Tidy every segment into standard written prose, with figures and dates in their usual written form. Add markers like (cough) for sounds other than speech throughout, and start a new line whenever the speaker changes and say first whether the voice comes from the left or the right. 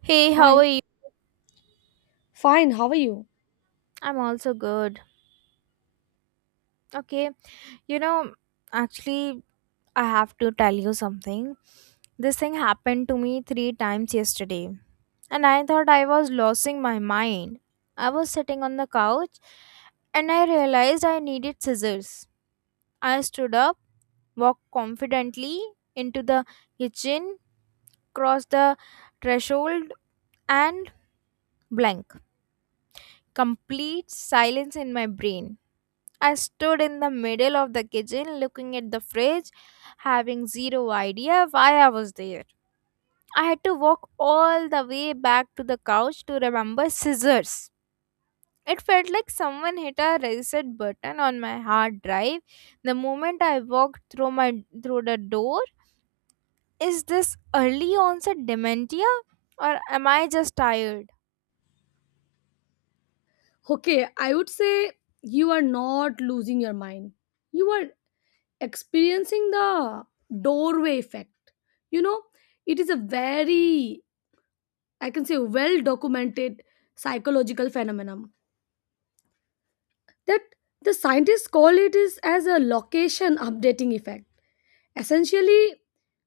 right: Hey, how are
left: Hi,
right: you?
left: fine, how are you?
right: I'm also good. Okay, you know, actually, I have to tell you something. This thing happened to me three times yesterday, and I thought I was losing my mind. I was sitting on the couch and I realized I needed scissors. I stood up, walked confidently into the kitchen, crossed the threshold, and blank. Complete silence in my brain. I stood in the middle of the kitchen looking at the fridge, having zero idea why I was there. I had to walk all the way back to the couch to remember scissors. It felt like someone hit a reset button on my hard drive the moment I walked through the door. Is this early onset dementia or am I just tired?
left: Okay, I would say you are not losing your mind. You are experiencing the doorway effect. You know, it is a very, I can say, well documented psychological phenomenon that the scientists call it is as a location updating effect. Essentially,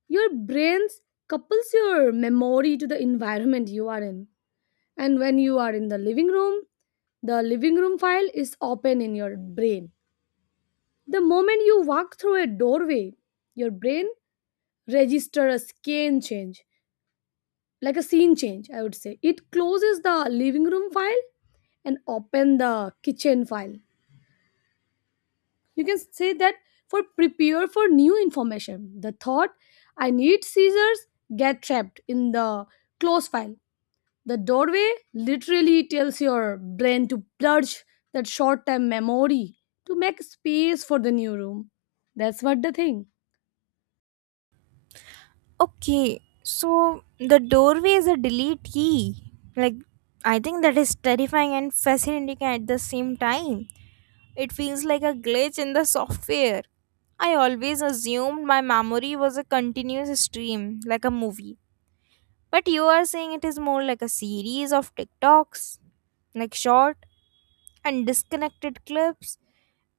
left: your brains couples your memory to the environment you are in. And when you are in the living room file is open in your brain. The moment you walk through a doorway, your brain registers a scan change, like a scene change, I would say. It closes the living room file and open the kitchen file. You can say that for prepare for new information. The thought I need scissors get trapped in the close file. The doorway literally tells your brain to purge that short term memory to make space for the new room. That's what the thing.
right: Okay, so the doorway is a delete key. I think that is terrifying and fascinating at the same time. It feels like a glitch in the software. I always assumed my memory was a continuous stream, like a movie. But you are saying it is more like a series of TikToks, like short and disconnected clips.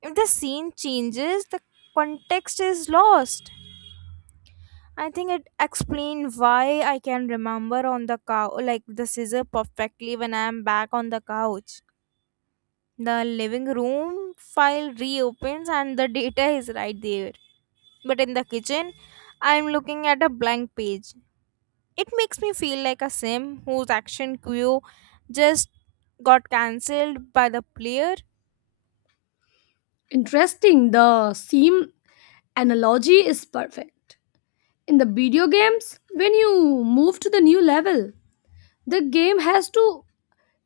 right: If the scene changes, the context is lost. I think it explains why I can remember on the cow like the scissor perfectly when I am back on the couch. The living room file reopens and the data is right there. But in the kitchen, I am looking at a blank page. It makes me feel like a sim whose action queue just got cancelled by the player.
left: Interesting, the seam analogy is perfect. In the video games, when you move to the new level, the game has to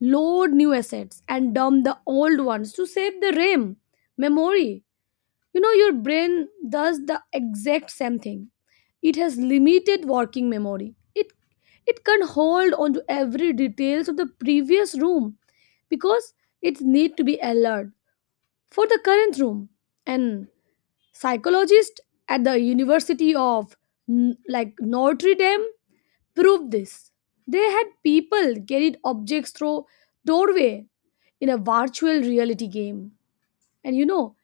left: load new assets and dump the old ones to save the RAM memory. You know, your brain does the exact same thing. It has limited working memory. It can hold on to every details of the previous room because it need to be alert for the current room. And psychologist at the University of Notre Dame proved this. They had people carried objects through doorway in a virtual reality game. And you know,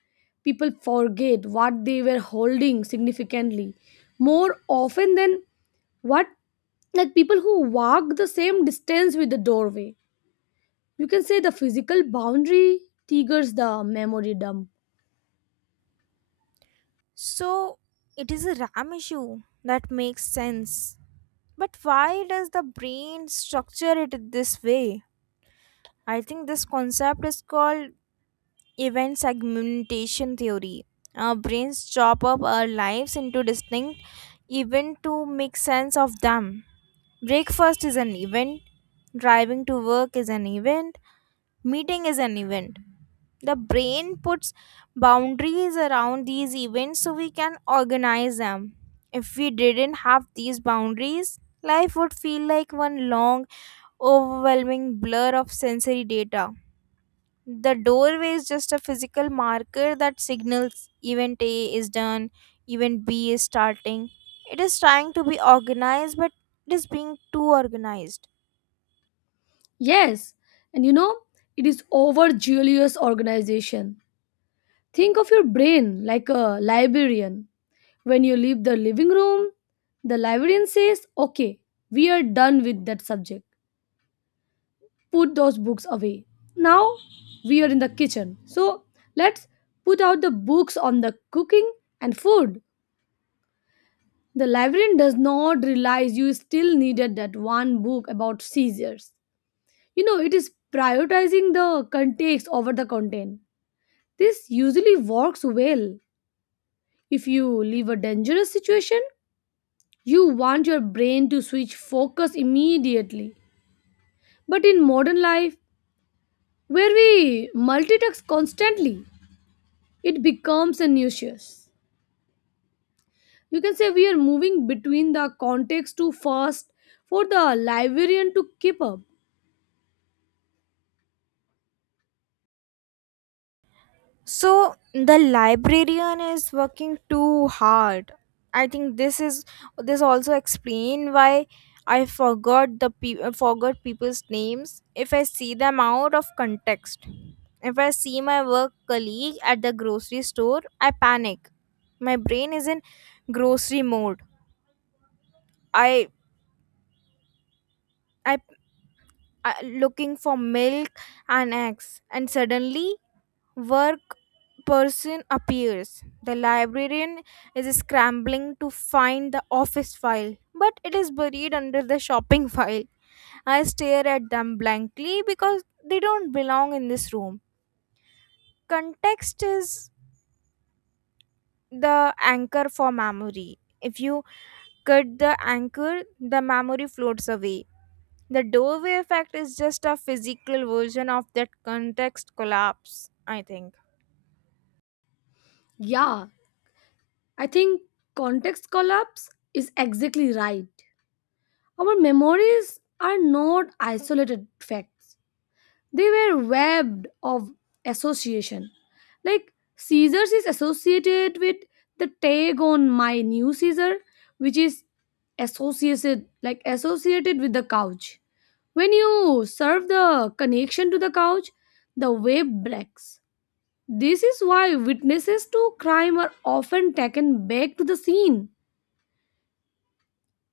left: people forget what they were holding significantly more often than what like people who walk the same distance with the doorway. You can say the physical boundary triggers the memory dump.
right: So it is a RAM issue. That makes sense. But why does the brain structure it this way? I think this concept is called event segmentation theory. Our brains chop up our lives into distinct events to make sense of them. Breakfast is an event, driving to work is an event, meeting is an event. The brain puts boundaries around these events so we can organize them. If we didn't have these boundaries, life would feel like one long, overwhelming blur of sensory data. The doorway is just a physical marker that signals event A is done, event B is starting. It is trying to be organized, but it is being too organized.
left: Yes, and you know, it is overzealous organization. Think of your brain like a librarian. When you leave the living room, the librarian says, okay, we are done with that subject, put those books away. Now we are in the kitchen. So let's put out the books on the cooking and food. The librarian does not realize you still needed that one book about seizures. You know, it is prioritizing the context over the content. This usually works well. If you leave a dangerous situation, you want your brain to switch focus immediately. But in modern life, where we multitask constantly, it becomes a nuisance. You can say we are moving between the context too fast for the librarian to keep up.
right: So the librarian is working too hard. I think this also explain why I forgot the forgot people's names if I see them out of context. If I see my work colleague at the grocery store, I panic. My brain is in grocery mode. I I, I looking for milk and eggs and suddenly work person appears. The librarian is scrambling to find the office file, but it is buried under the shopping file. I stare at them blankly because they don't belong in this room. Context is the anchor for memory. If you cut the anchor, the memory floats away. The doorway effect is just a physical version of that context collapse, I think.
left: Yeah, I think context collapse is exactly right. Our memories are not isolated facts. They were webbed of association. Like Caesar's is associated with the tag on my new Caesar, which is associated with the couch. When you serve the connection to the couch, the web breaks. This is why witnesses to crime are often taken back to the scene.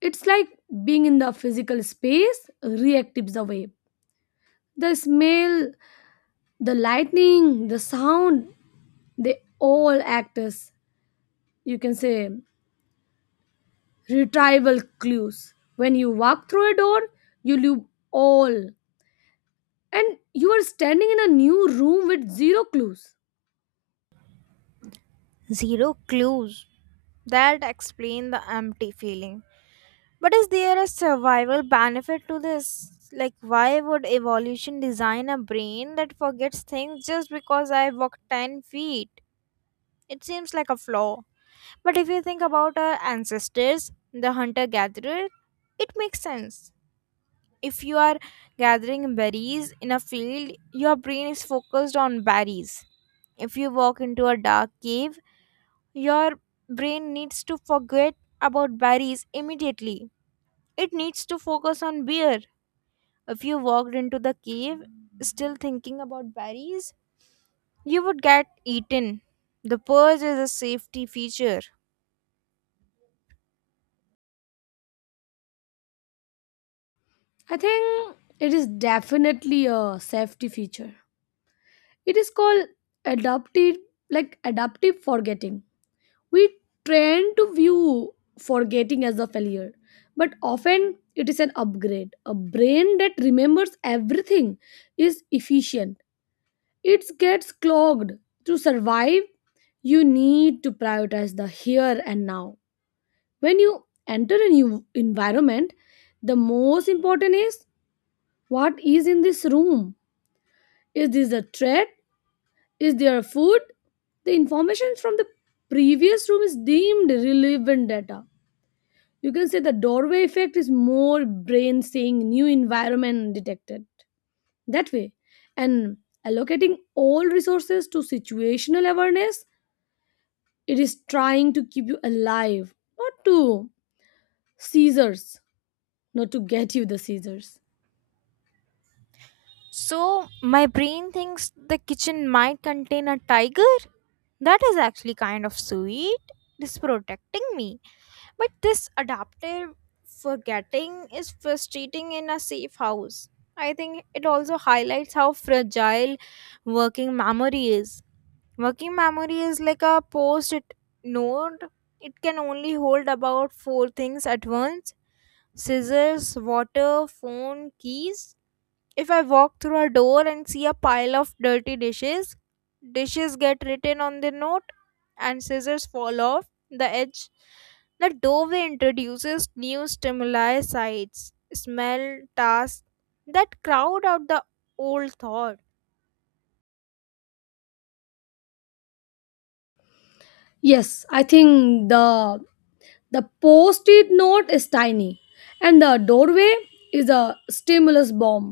left: It's like being in the physical space reactives the wave. The smell, the lightning, the sound, they all act as, you can say, retrieval clues. When you walk through a door, you leave all. And you are standing in a new room with zero clues.
right: Zero clues. That explains the empty feeling. But is there a survival benefit to this? Like, why would evolution design a brain that forgets things just because I walk 10 feet? It seems like a flaw. But if you think about our ancestors, the hunter gatherer, it makes sense. If you are gathering berries in a field, your brain is focused on berries. If you walk into a dark cave, your brain needs to forget about berries immediately. It needs to focus on beer. If you walked into the cave still thinking about berries, you would get eaten. The purge is a safety feature.
left: I think it is definitely a safety feature. It is called adaptive adaptive forgetting. We tend to view forgetting as a failure, but often it is an upgrade. A brain that remembers everything is efficient. It gets clogged. To survive, you need to prioritize the here and now. When you enter a new environment, the most important is what is in this room. Is this a threat? Is there a food? The information from the previous room is deemed relevant data. You can say the doorway effect is more brain saying new environment detected. That way, and allocating all resources to situational awareness, it is trying to keep you alive, not to seizures, not to get you the seizures.
right: So, my brain thinks the kitchen might contain a tiger? That is actually kind of sweet. It is protecting me. But this adaptive forgetting is frustrating in a safe house. I think it also highlights how fragile working memory is. Working memory is like a post it node, it can only hold about four things at once scissors, water, phone, keys. If I walk through a door and see a pile of dirty dishes, dishes get written on the note and scissors fall off the edge. The doorway introduces new stimuli, sights, smell, tasks that crowd out the old thought.
left: Yes, I think the post it note is tiny, and the doorway is a stimulus bomb.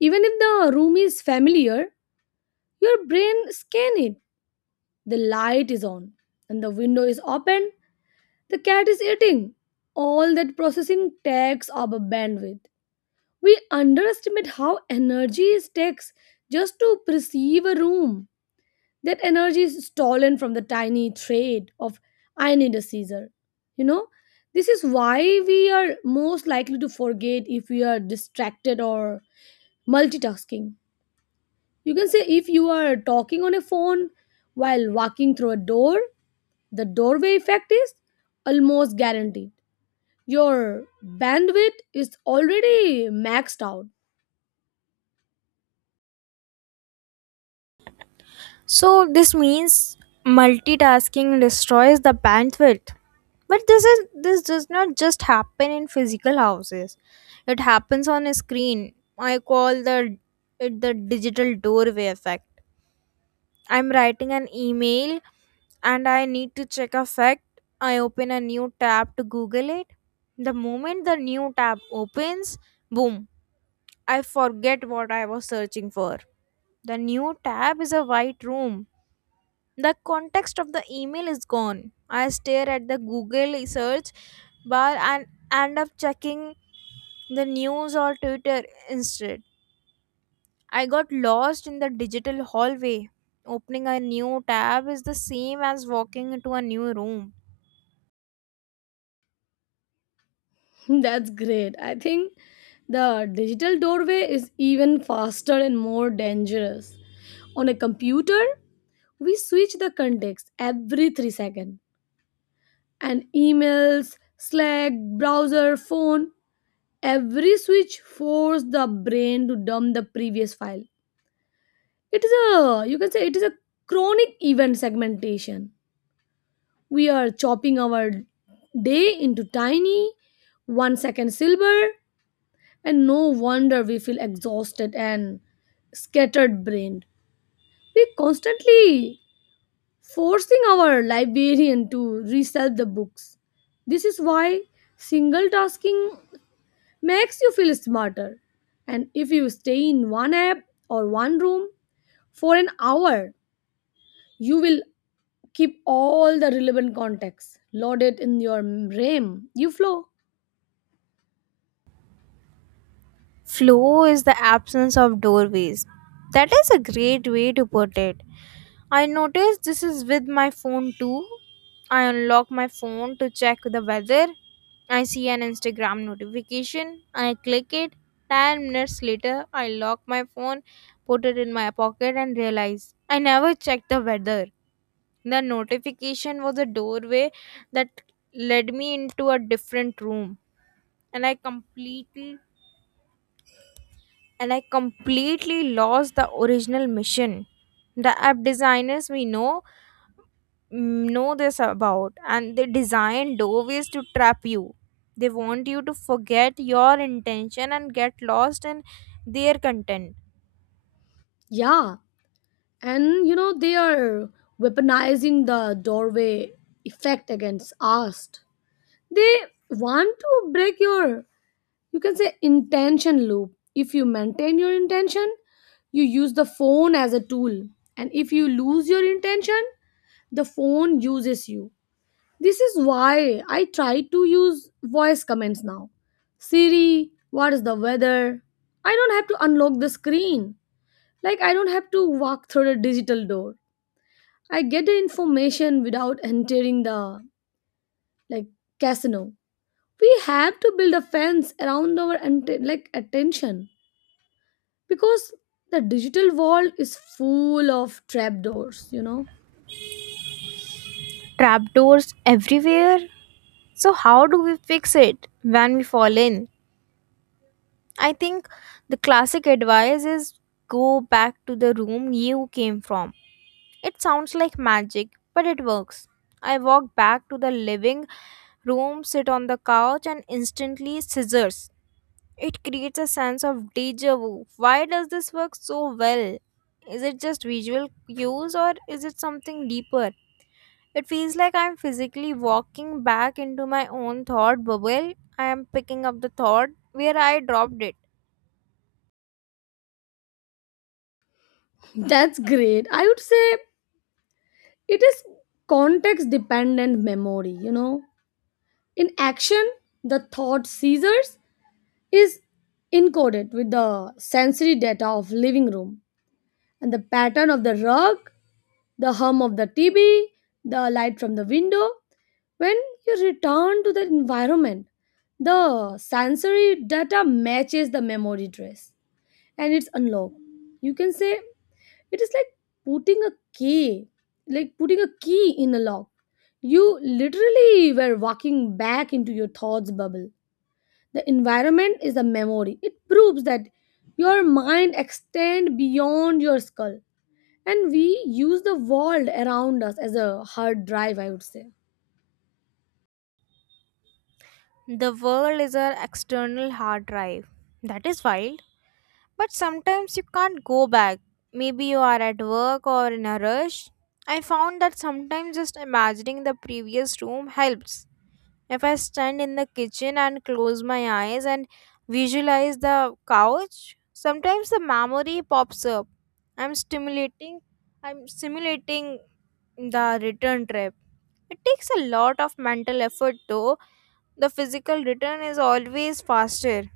left: Even if the room is familiar, your brain scans it. The light is on, and the window is open, the cat is eating. All that processing takes up a bandwidth. We underestimate how energy it takes just to perceive a room. That energy is stolen from the tiny trait of I need a Caesar. You know, this is why we are most likely to forget if we are distracted or multitasking. You can say if you are talking on a phone while walking through a door, the doorway effect is almost guaranteed. Your bandwidth is already maxed out.
right: So this means multitasking destroys the bandwidth. But this does not just happen in physical houses. It happens on a screen. I call the it the digital doorway effect. I'm writing an email and I need to check a fact. I open a new tab to Google it. The moment the new tab opens, boom, I forget what I was searching for. The new tab is a white room, the context of the email is gone. I stare at the Google search bar and end up checking the news or Twitter instead. I got lost in the digital hallway. Opening a new tab is the same as walking into a new room.
left: (laughs) That's great. I think the digital doorway is even faster and more dangerous. On a computer, we switch the context every 3 seconds. And emails, Slack, browser, phone, every switch forces the brain to dump the previous file. It is a you can say it is a chronic event segmentation. We are chopping our day into tiny 1 second silver and no wonder we feel exhausted and scattered brained. We constantly forcing our librarian to resell the books. This is why single tasking makes you feel smarter. And if you stay in one app or one room for an hour, you will keep all the relevant contacts loaded in your RAM. You flow.
right: Flow is the absence of doorways. That is a great way to put it. I noticed this is with my phone too. I unlock my phone to check the weather. I see an Instagram notification, I click it. 10 minutes later, I lock my phone, put it in my pocket, and realize I never checked the weather. The notification was a doorway that led me into a different room, and I completely lost the original mission. The app designers we know this about and they design doorways to trap you. They want you to forget your intention and get lost in their content.
left: Yeah. And you know, they are weaponizing the doorway effect against us. They want to break your, you can say, intention loop. If you maintain your intention, you use the phone as a tool, and if you lose your intention, the phone uses you. This is why I try to use voice commands now. Siri, what is the weather? I don't have to unlock the screen. Like I don't have to walk through the digital door. I get the information without entering the, like, casino. We have to build a fence around our attention because the digital world is full of trapdoors, you know.
right: Trapdoors everywhere. So how do we fix it when we fall in? I think the classic advice is go back to the room you came from. It sounds like magic, but it works. I walked back to the living room, sit on the couch and instantly scissors. It creates a sense of deja vu. Why does this work so well? Is it just visual cues or is it something deeper? It feels like I'm physically walking back into my own thought bubble. I am picking up the thought where I dropped it.
left: (laughs) That's great. I would say it is context dependent memory, you know, in action. The thought seizures is encoded with the sensory data of living room, and the pattern of the rug, the hum of the TV, the light from the window. When you return to the environment, the sensory data matches the memory trace and it's unlocked. You can say it is like putting a key, like putting a key in a lock. You literally were walking back into your thoughts bubble. The environment is a memory. It proves that your mind extends beyond your skull. And we use the world around us as a hard drive, I would say.
right: The world is an external hard drive. That is wild. But sometimes you can't go back. Maybe you are at work or in a rush. I found that sometimes just imagining the previous room helps. If I stand in the kitchen and close my eyes and visualize the couch, sometimes the memory pops up. I'm stimulating I'm simulating the return trip. It takes a lot of mental effort though. The physical return is always faster.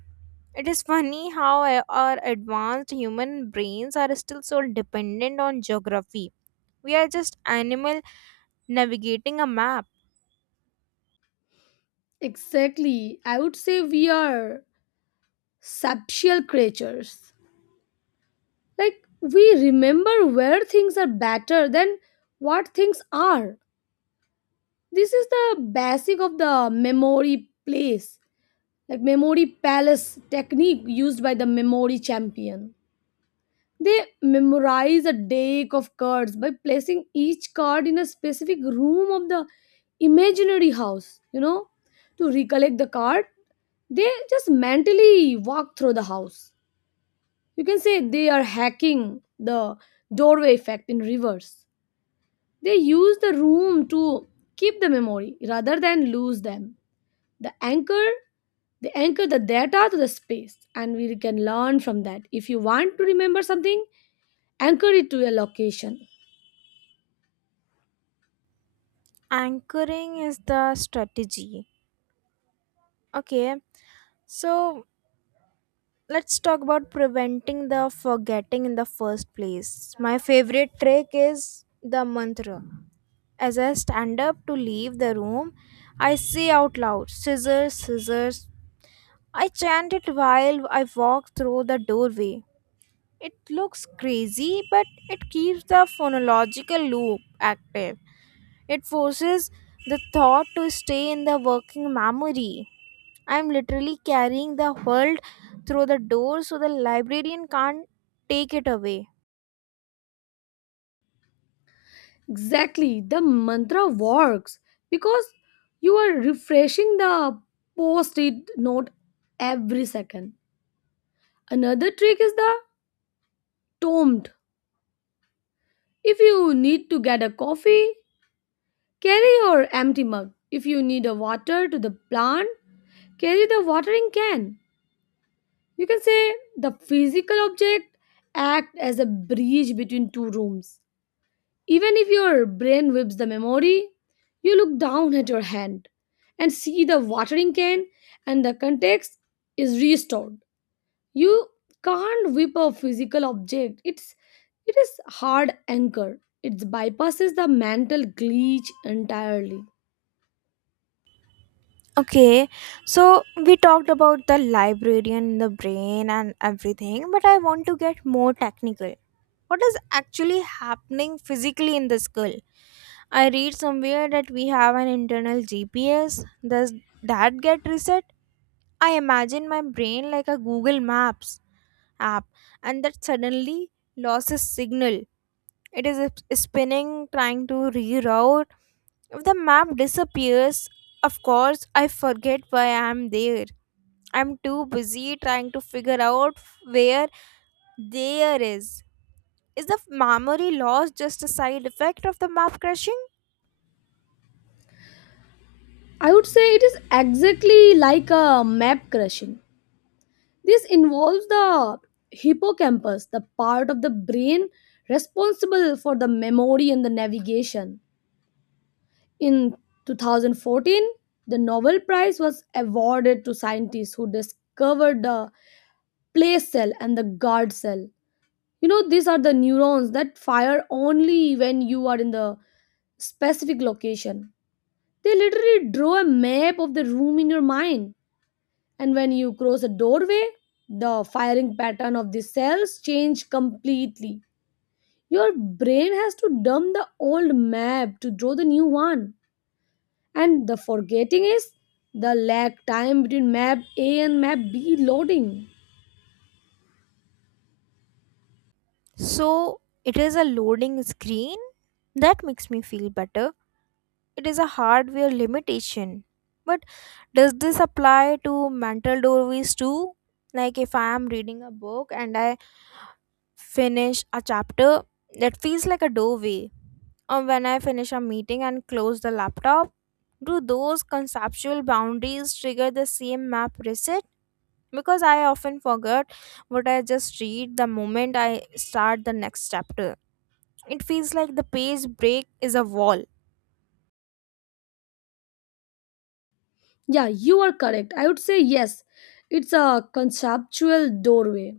right: It is funny how our advanced human brains are still so dependent on geography. We are just animal navigating a map.
left: Exactly. I would say we are sapsual creatures. Like, we remember where things are better than what things are. This is the basic of the memory place, like memory palace technique used by the memory champion. They memorize a deck of cards by placing each card in a specific room of the imaginary house, you know. To recollect the card they just mentally walk through the house. You can say they are hacking the doorway effect in reverse. They use the room to keep the memory rather than lose them. The anchor they anchor the data to the space and we can learn from that. If you want to remember something, anchor it to a location.
right: Anchoring is the strategy. Okay, so let's talk about preventing the forgetting in the first place. My favorite trick is the mantra. As I stand up to leave the room, I say out loud, scissors, scissors. I chant it while I walk through the doorway. It looks crazy, but it keeps the phonological loop active. It forces the thought to stay in the working memory. I'm literally carrying the world through the door so the librarian can't take it away.
left: Exactly, the mantra works because you are refreshing the post it note every second. Another trick is the tomed. If you need to get a coffee, carry your empty mug. If you need a water to the plant, carry the watering can. You can say the physical object act as a bridge between two rooms. Even if your brain whips the memory, you look down at your hand and see the watering can and the context is restored. You can't whip a physical object. It is hard anchor. It bypasses the mental glitch entirely.
right: Okay, so we talked about the librarian, the brain, and everything, but I want to get more technical. What is actually happening physically in the skull? I read somewhere that we have an internal GPS. Does that get reset? I imagine my brain like a Google Maps app and that suddenly lost its signal. It is spinning, trying to reroute. If the map disappears, of course, I forget why I'm there. I'm too busy trying to figure out where there is. Is the memory loss just a side effect of the map crashing?
left: I would say it is exactly like a map crashing. This involves the hippocampus, the part of the brain responsible for the memory and the navigation. In 2014, the Nobel Prize was awarded to scientists who discovered the place cell and the guard cell. You know, these are the neurons that fire only when you are in the specific location. They literally draw a map of the room in your mind. And when you cross a doorway, the firing pattern of the cells change completely. Your brain has to dump the old map to draw the new one, and the forgetting is the lag time between map A and map B loading.
right: So it is a loading screen? That makes me feel better. It is a hardware limitation. But does this apply to mental doorways too? Like if I am reading a book and I finish a chapter that feels like a doorway. Or when I finish a meeting and close the laptop, do those conceptual boundaries trigger the same map reset? Because I often forget what I just read the moment I start the next chapter. It feels like the page break is a wall.
left: Yeah, you are correct, I would say yes. It's a conceptual doorway,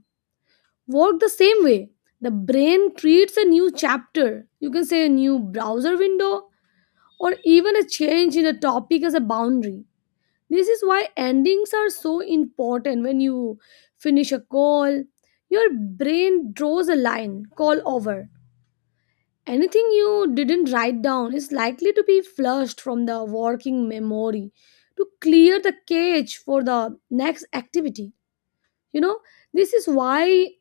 left: work the same way. The brain creates a new chapter, you can say a new browser window, or even a change in a topic as a boundary. This is why endings are so important. When you finish a call, your brain draws a line, call over. Anything you didn't write down is likely to be flushed from the working memory to clear the cache for the next activity. You know, this is why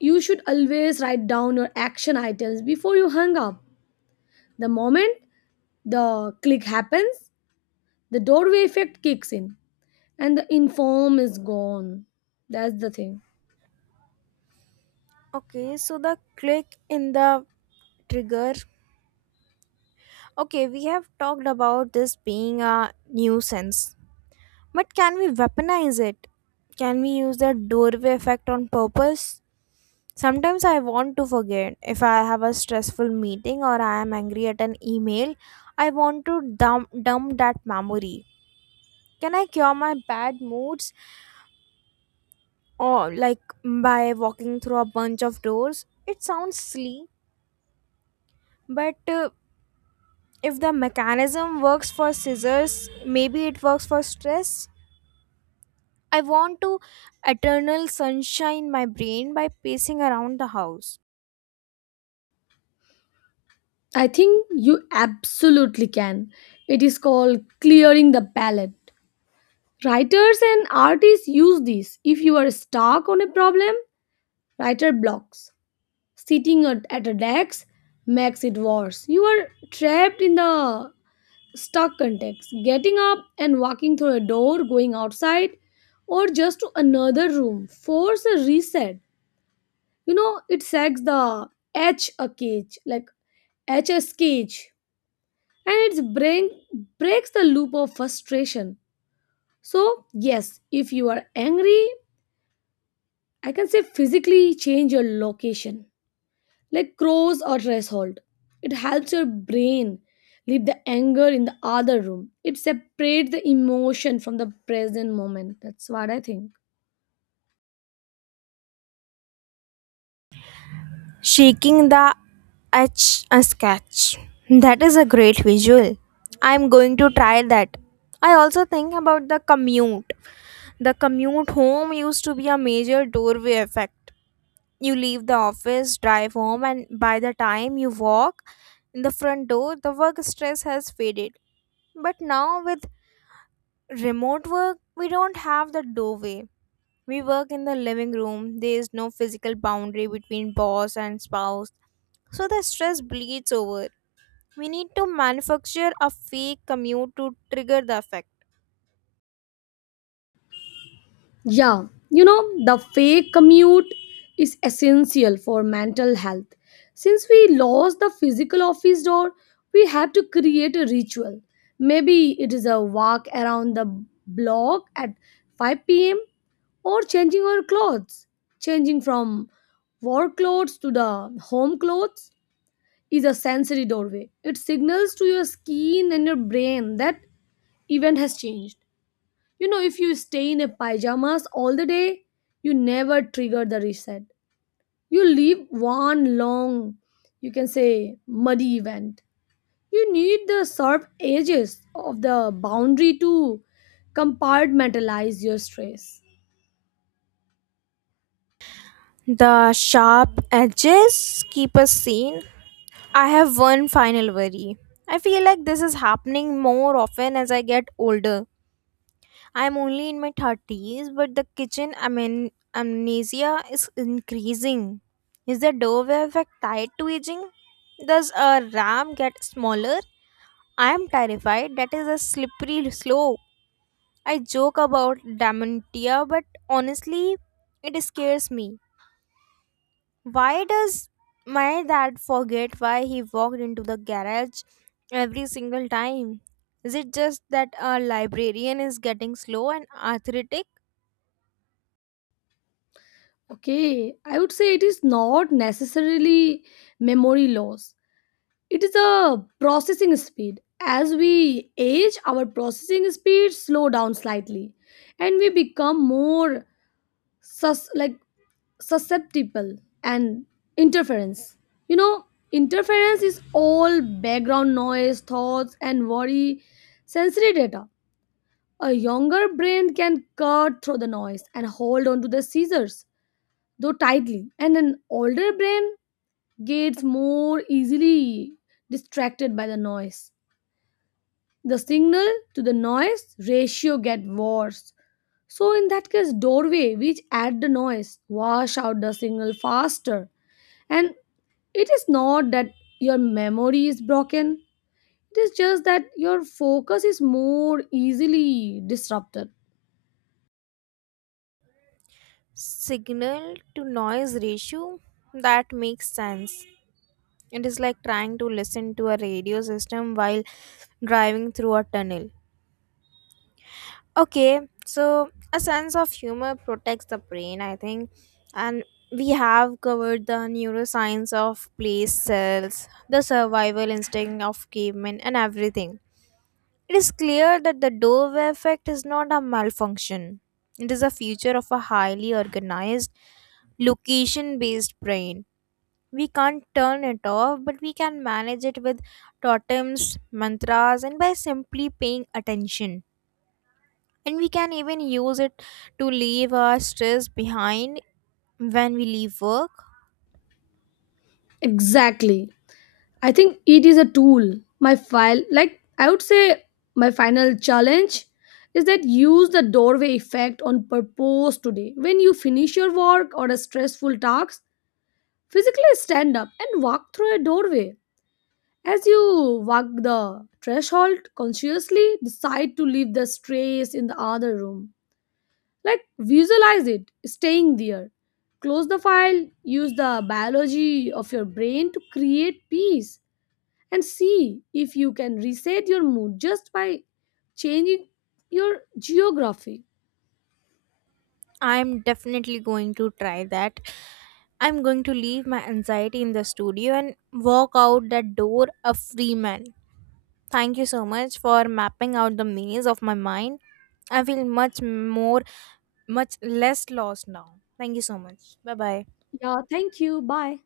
left: you should always write down your action items before you hang up. The moment the click happens, the doorway effect kicks in and the inform is gone. That's the thing.
right: Okay, so the click in the trigger. Okay, we have talked about this being a nuisance. But can we weaponize it? Can we use that doorway effect on purpose? Sometimes I want to forget. If I have a stressful meeting or I am angry at an email, I want to dump that memory. Can I cure my bad moods or like by walking through a bunch of doors? It sounds silly, but if the mechanism works for scissors, maybe it works for stress. I want to eternal sunshine my brain by pacing around the house,
left: I think you absolutely can. It is called clearing the palette. Writers and artists use this. If you are stuck on a problem, writer blocks, sitting at a desk makes it worse. You are trapped in the stuck context. Getting up and walking through a door, going outside or just to another room, force a reset. You know, it sacks the h a cage like hs cage, and it's brain, breaks the loop of frustration. So yes, if you are angry, I can say physically change your location, like crows or threshold. It helps your brain leave the anger in the other room. It separates the emotion from the present moment, that's what I think.
right: shaking the etch a sketch. That is a great visual. I'm going to try that. I also think about the commute. The commute home used to be a major doorway effect. You leave the office, drive home, and by the time you walk in the front door, the work stress has faded. But now with remote work, we don't have the doorway. We work in the living room. There is no physical boundary between boss and spouse. So the stress bleeds over. We need to manufacture a fake commute to trigger the effect.
left: Yeah, you know, the fake commute is essential for mental health. Since we lost the physical office door, we have to create a ritual. Maybe it is a walk around the block at 5 p.m., or changing our clothes. Changing from work clothes to the home clothes is a sensory doorway. It signals to your skin and your brain that event has changed. You know, if you stay in a pajamas all the day, you never trigger the reset. You leave one long, you can say, muddy event. You need the sharp edges of the boundary to compartmentalize your stress.
right: The sharp edges keep us sane. I have one final worry. I feel like this is happening more often as I get older. I'm only in my 30s, but the kitchen amnesia is increasing. Is the doorway effect tied to aging? Does a ram get smaller? I am terrified. That is a slippery slope. I joke about dementia, but honestly, it scares me. Why does my dad forget why he walked into the garage every single time? Is it just that a librarian is getting slow and arthritic?
left: Okay, I would say it is not necessarily memory loss. It is a processing speed. As we age, our processing speed slow down slightly and we become more sus- like susceptible and interference. You know, interference is all background noise thoughts and worry, sensory data. A younger brain can cut through the noise and hold on to the scissors though tightly, and an older brain gets more easily distracted by the noise. The signal to the noise ratio get worse. So in that case doorway which add the noise wash out the signal faster. And it is not that your memory is broken, it is just that your focus is more easily disrupted.
right: Signal to noise ratio, that makes sense. It is like trying to listen to a radio system while driving through a tunnel. Okay, so a sense of humor protects the brain, I think. And we have covered the neuroscience of place cells, the survival instinct of cavemen, and everything. It is clear that the doorway effect is not a malfunction. It is a feature of a highly organized, location based brain. We can't turn it off, but we can manage it with totems, mantras, and by simply paying attention. And we can even use it to leave our stress behind when we leave work.
left: Exactly. I think it is a tool. My file, like I would say, my final challenge is that use the doorway effect on purpose today. When you finish your work or a stressful task, physically stand up and walk through a doorway. As you walk the threshold, consciously decide to leave the strays in the other room. Like, visualize it staying there. Close the file, use the biology of your brain to create peace, and see if you can reset your mood just by changing your geography.
right: I'm definitely going to try that. I'm going to leave my anxiety in the studio and walk out that door a free man. Thank you so much for mapping out the maze of my mind. I feel much more, much less lost now. Thank you so much. Bye bye.
left: Yeah, thank you. Bye.